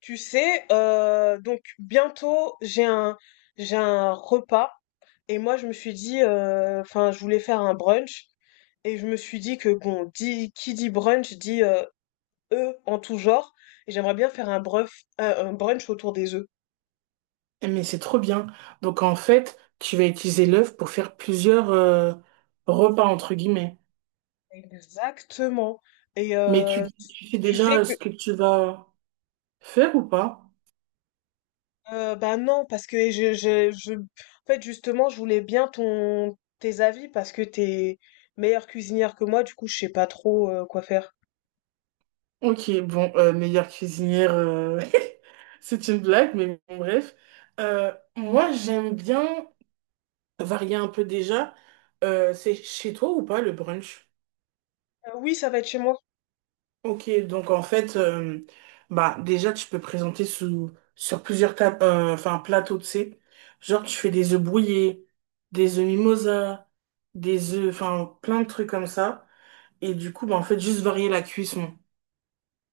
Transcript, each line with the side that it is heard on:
left: Donc bientôt j'ai un repas, et moi je me suis dit, enfin je voulais faire un brunch, et je me suis dit que qui dit brunch dit œufs en tout genre, et j'aimerais bien faire un brunch autour des œufs.
right: Eh, mais c'est trop bien. Donc en fait, tu vas utiliser l'œuf pour faire plusieurs repas entre guillemets.
left: Exactement. Et
right: Mais tu,
left: euh,
right: tu sais
left: tu
right: déjà
left: sais que
right: ce que tu vas faire ou pas?
left: bah non, parce que je en fait justement je voulais bien ton tes avis parce que t'es meilleure cuisinière que moi, du coup je sais pas trop quoi faire.
right: Ok, bon, meilleure cuisinière, c'est une blague, mais bon, bref. Moi, j'aime bien varier un peu déjà. C'est chez toi ou pas le brunch?
left: Oui, ça va être chez moi.
right: Ok, donc en fait, bah déjà tu peux présenter sous sur plusieurs tables, enfin plateaux, tu sais. Genre tu fais des œufs brouillés, des œufs mimosa, des œufs, enfin plein de trucs comme ça. Et du coup, bah en fait juste varier la cuisson.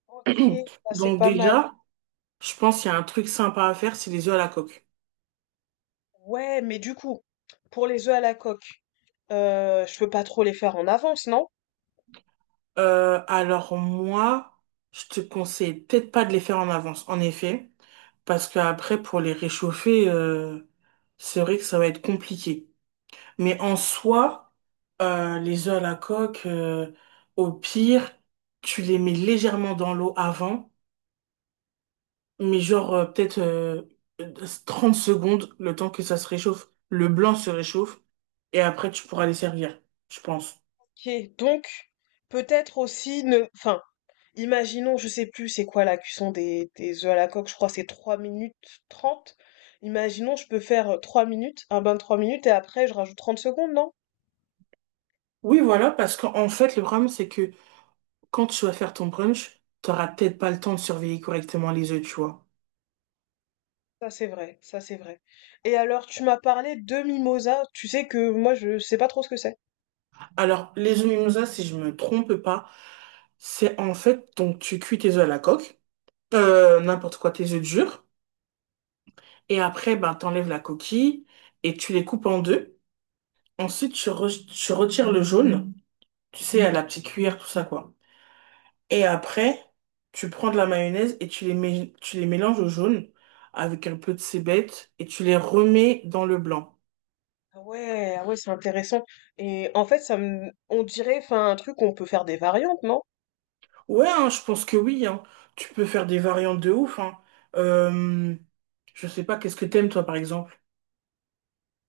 left: OK, ça c'est
right: Donc
left: pas mal.
right: déjà, je pense qu'il y a un truc sympa à faire, c'est les œufs à la coque.
left: Ouais, mais du coup, pour les œufs à la coque, je peux pas trop les faire en avance, non?
right: Alors moi, je te conseille peut-être pas de les faire en avance, en effet, parce qu'après pour les réchauffer, c'est vrai que ça va être compliqué. Mais en soi, les œufs à la coque, au pire, tu les mets légèrement dans l'eau avant, mais genre peut-être 30 secondes, le temps que ça se réchauffe, le blanc se réchauffe, et après tu pourras les servir, je pense.
left: OK, donc peut-être aussi ne enfin, imaginons, je sais plus c'est quoi la cuisson des œufs à la coque, je crois que c'est 3 minutes 30. Imaginons, je peux faire, 3 minutes, un bain de 3 minutes, et après je rajoute 30 secondes, non?
right: Oui, voilà, parce qu'en fait, le problème, c'est que quand tu vas faire ton brunch, t'auras peut-être pas le temps de surveiller correctement les œufs, tu vois.
left: Ça c'est vrai, ça c'est vrai. Et alors, tu m'as parlé de mimosa, tu sais que moi je sais pas trop ce que c'est.
right: Alors, les œufs mimosa, si je me trompe pas, c'est en fait, donc tu cuis tes œufs à la coque, n'importe quoi, tes œufs durs. Et après, ben, t'enlèves la coquille et tu les coupes en deux. Ensuite, tu retires le jaune, tu sais, à la petite cuillère, tout ça, quoi. Et après, tu prends de la mayonnaise et tu tu les mélanges au jaune avec un peu de cébette et tu les remets dans le blanc.
left: Ah ouais, ah ouais, c'est intéressant. Et en fait, ça me, on dirait, enfin, un truc on peut faire des variantes, non?
right: Ouais, hein, je pense que oui, hein. Tu peux faire des variantes de ouf, hein. Euh, je sais pas, qu'est-ce que t'aimes, toi, par exemple?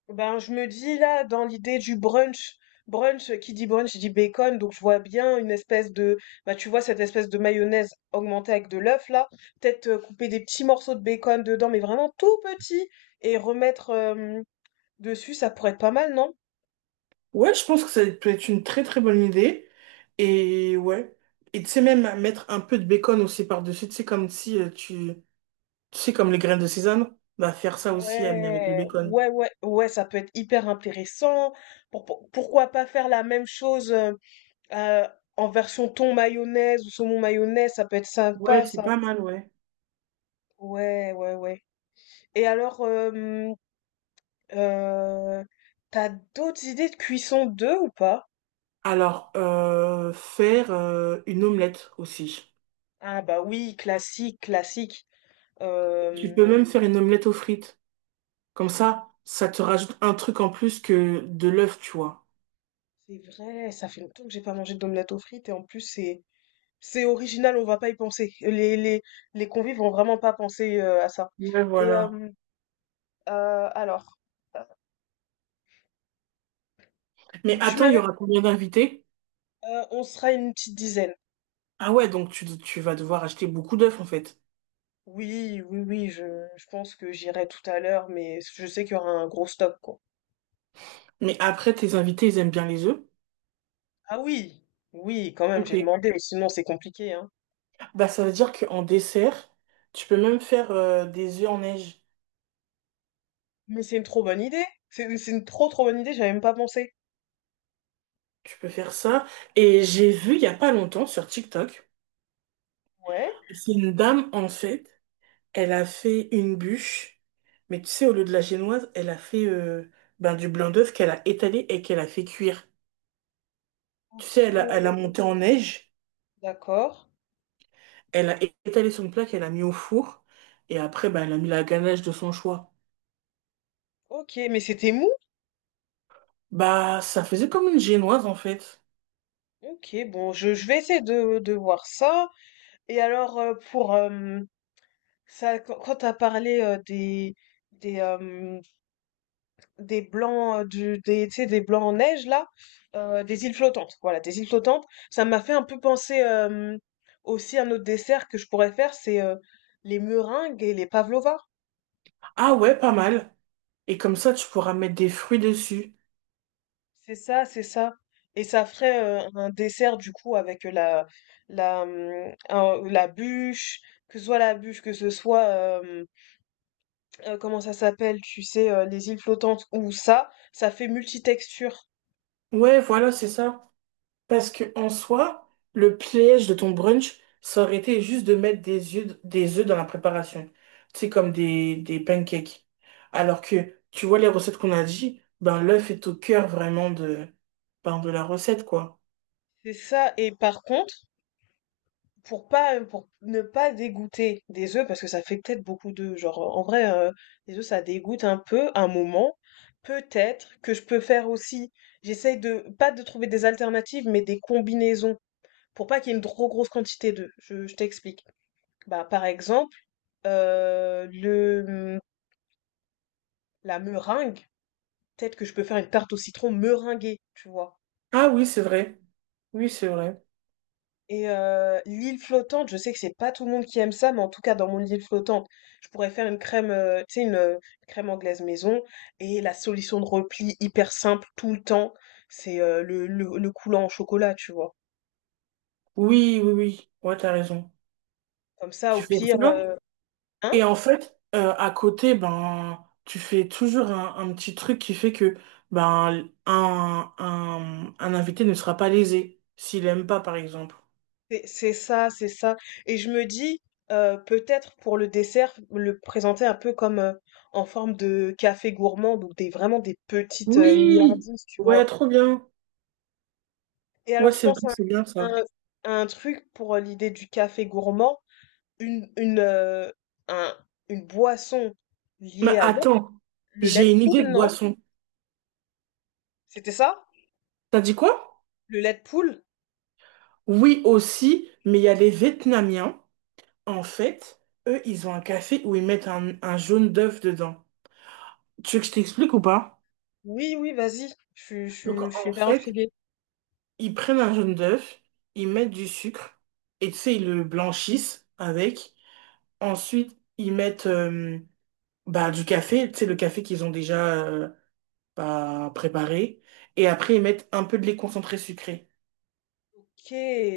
left: Ben, je me dis là, dans l'idée du brunch, brunch, qui dit brunch, dit bacon, donc je vois bien une espèce de, bah tu vois, cette espèce de mayonnaise augmentée avec de l'œuf là, peut-être couper des petits morceaux de bacon dedans, mais vraiment tout petits, et remettre dessus, ça pourrait être pas mal, non?
right: Ouais, je pense que ça peut être une très très bonne idée. Et ouais. Et tu sais même mettre un peu de bacon aussi par-dessus, tu sais comme si tu sais comme les graines de sésame, bah faire ça aussi mais avec le
left: Ouais,
right: bacon.
left: ouais, ouais, ouais, ça peut être hyper intéressant. Pourquoi pas faire la même chose euh, en version thon mayonnaise ou saumon mayonnaise, ça peut être
right: Ouais,
left: sympa,
right: c'est
left: ça.
right: pas mal, ouais.
left: Ouais, ouais, ouais. Et alors, euh, t'as d'autres idées de cuisson d'œufs ou pas?
right: Alors faire une omelette aussi.
left: Ah bah oui, classique, classique.
right: Tu
left: Euh,
right: peux même faire une omelette aux frites. Comme ça te rajoute un truc en plus que de l'œuf, tu vois.
left: c'est vrai, ça fait longtemps que j'ai pas mangé d'omelette aux frites, et en plus c'est original, on va pas y penser. Les convives vont vraiment pas penser à ça.
right: Ouais,
left: Et
right: voilà.
left: euh, euh, alors, euh,
right: Mais
left: Tu
right: attends, il y
left: m'avais,
right: aura combien d'invités?
left: on sera une petite dizaine.
right: Ah ouais, donc tu vas devoir acheter beaucoup d'œufs en fait.
left: Oui, oui, oui, je pense que j'irai tout à l'heure, mais je sais qu'il y aura un gros stock, quoi.
right: Mais après, tes invités, ils aiment bien les œufs.
left: Ah oui, oui, quand même,
right: Ok.
left: j'ai demandé, sinon c'est compliqué, hein.
right: Bah, ça veut dire qu'en dessert, tu peux même faire des œufs en neige.
left: Mais c'est une trop bonne idée. C'est une trop trop bonne idée, j'avais même pas pensé.
right: Tu peux faire ça. Et j'ai vu il y a pas longtemps sur TikTok,
left: Ouais,
right: c'est une dame, en fait, elle a fait une bûche. Mais tu sais, au lieu de la génoise, elle a fait ben, du blanc d'œuf qu'elle a étalé et qu'elle a fait cuire. Tu
left: ok,
right: sais, elle a monté en neige,
left: d'accord.
right: elle a étalé son plat qu'elle a mis au four, et après, ben, elle a mis la ganache de son choix.
left: Ok, mais c'était mou.
right: Bah, ça faisait comme une génoise, en fait.
left: Ok, bon, je vais essayer de voir ça. Et alors, ça, quand quand tu parlé, des, hem, des blancs, du des tu sais, des blancs en neige là, des îles flottantes, voilà, des îles flottantes. Ça m'a fait un peu penser, aussi à un autre dessert que je pourrais faire, c'est, les meringues et les pavlovas.
right: Ah ouais, pas mal. Et comme ça, tu pourras mettre des fruits dessus.
left: C'est ça, c'est ça. Et ça ferait, un dessert du coup avec, la la, mmh, un la bûche, que ce soit la bûche, que ce soit, comment ça s'appelle, tu sais, les îles flottantes, ou ça fait multitexture.
right: Ouais, voilà, c'est ça. Parce que en soi, le piège de ton brunch, ça aurait été juste de mettre des œufs dans la préparation. C'est comme des pancakes. Alors que, tu vois, les recettes qu'on a dit, ben l'œuf est au cœur vraiment de, ben, de la recette, quoi.
left: C'est ça. Et par contre, pour ne pas dégoûter des œufs, parce que ça fait peut-être beaucoup d'œufs, genre en vrai, les œufs ça dégoûte un peu un moment. Peut-être que je peux faire aussi. J'essaye de pas de trouver des alternatives, mais des combinaisons, pour pas qu'il y ait une trop grosse quantité d'œufs. Je t'explique. Bah, par exemple, euh, le, hum, la meringue, peut-être que je peux faire une tarte au citron meringuée, tu vois.
right: Ah oui, c'est vrai. Oui, c'est vrai.
left: L'île flottante, je sais que c'est pas tout le monde qui aime ça, mais en tout cas dans mon île flottante, je pourrais faire une crème, tu sais, crème anglaise maison. Et la solution de repli hyper simple tout le temps, c'est le coulant au chocolat, tu vois.
right: Oui, oui, oui. Ouais, t'as raison.
left: Comme ça, au
right: Tu fais
left: pire,
right: ça?
left: hein?
right: Et en fait, à côté, ben, tu fais toujours un petit truc qui fait que ben, un invité ne sera pas lésé s'il aime pas, par exemple.
left: C'est ça, c'est ça. Et je me dis, peut-être pour le dessert, le présenter un peu comme en forme de café gourmand, donc des, vraiment des petites
right: Oui!
left: milliardises, tu
right: Ouais,
left: vois.
right: trop bien.
left: Et
right: Ouais,
left: alors, je
right: c'est vrai,
left: pense à
right: c'est bien ça.
left: un, un truc pour l'idée du café gourmand, une, une, euh, un- une boisson
right: Mais
left: liée à l'eau,
right: attends,
left: le lait
right: j'ai
left: de
right: une idée
left: poule,
right: de
left: non?
right: boisson.
left: C'était ça?
right: T'as dit quoi?
left: Le lait de poule?
right: Oui, aussi, mais il y a les Vietnamiens, en fait, eux, ils ont un café où ils mettent un jaune d'œuf dedans. Tu veux que je t'explique ou pas?
left: Oui, oui, vas-y.
right: Donc,
left: Je suis
right: en
left: hyper
right: fait,
left: intriguée.
right: ils prennent un jaune d'œuf, ils mettent du sucre, et tu sais, ils le blanchissent avec. Ensuite, ils mettent bah, du café, tu sais, le café qu'ils ont déjà bah, préparé. Et après, ils mettent un peu de lait concentré sucré.
left: Ok,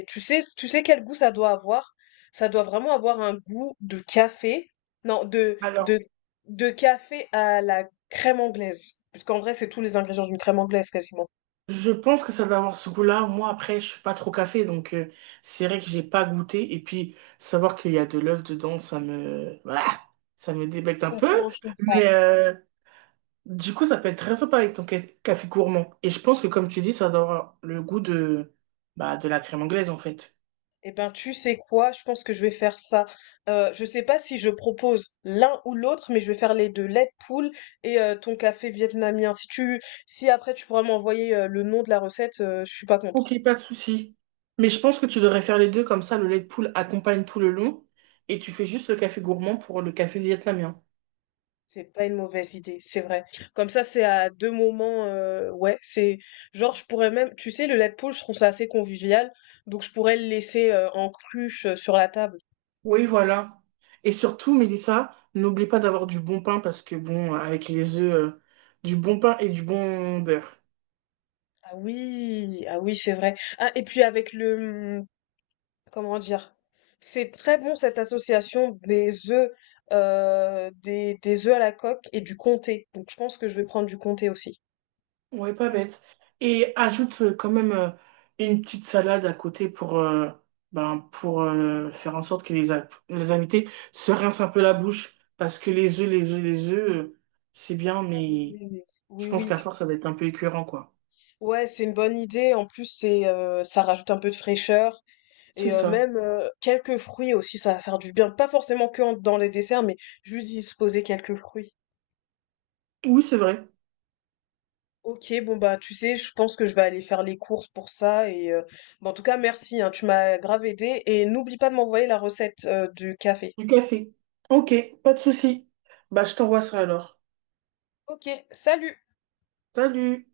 left: tu sais quel goût ça doit avoir? Ça doit vraiment avoir un goût de café. Non,
right: Alors,
left: de café à la crème anglaise. Parce qu'en vrai, c'est tous les ingrédients d'une crème anglaise quasiment.
right: je pense que ça doit avoir ce goût-là. Moi, après, je suis pas trop café, donc c'est vrai que j'ai pas goûté. Et puis, savoir qu'il y a de l'œuf dedans, ça me... voilà, ça me débecte un
left: Je
right: peu.
left: comprends, je comprends.
right: Mais, euh, Du coup, ça peut être très sympa avec ton café gourmand. Et je pense que, comme tu dis, ça doit avoir le goût de, bah, de la crème anglaise, en fait.
left: Eh ben, tu sais quoi? Je pense que je vais faire ça. Je sais pas si je propose l'un ou l'autre, mais je vais faire les deux, lait de poule et ton café vietnamien. Si tu, si après tu pourras m'envoyer le nom de la recette, je suis pas contre.
right: Ok, pas de souci. Mais je pense que tu devrais faire les deux, comme ça, le lait de poule accompagne tout le long et tu fais juste le café gourmand pour le café vietnamien.
left: C'est pas une mauvaise idée, c'est vrai. Comme ça, c'est à deux moments. Ouais, c'est genre je pourrais même, tu sais, le lait de poule, je trouve ça assez convivial, donc je pourrais le laisser en cruche sur la table.
right: Oui, voilà. Et surtout, Mélissa, n'oublie pas d'avoir du bon pain parce que, bon, avec les œufs, du bon pain et du bon beurre.
left: Ah oui, ah oui, c'est vrai. Ah, et puis avec le, comment dire, c'est très bon cette association des œufs, des œufs à la coque et du comté. Donc je pense que je vais prendre du comté aussi.
right: Ouais, pas bête. Et ajoute quand même une petite salade à côté pour, ben, pour faire en sorte que les invités se rincent un peu la bouche. Parce que les œufs, les œufs, les œufs, c'est bien,
left: Oui,
right: mais
left: oui, oui.
right: je
left: Oui,
right: pense
left: oui.
right: qu'à force, ça va être un peu écœurant, quoi.
left: Ouais, c'est une bonne idée. En plus, c'est, ça rajoute un peu de fraîcheur,
right: C'est
left: et
right: ça.
left: même quelques fruits aussi, ça va faire du bien. Pas forcément que dans les desserts, mais juste y poser quelques fruits.
right: Oui, c'est vrai.
left: Ok, bon bah tu sais, je pense que je vais aller faire les courses pour ça, et bah, en tout cas merci, hein, tu m'as grave aidé, et n'oublie pas de m'envoyer la recette du café.
right: Du café. Ok, pas de souci. Bah, je t'envoie ça alors.
left: Ok, salut!
right: Salut!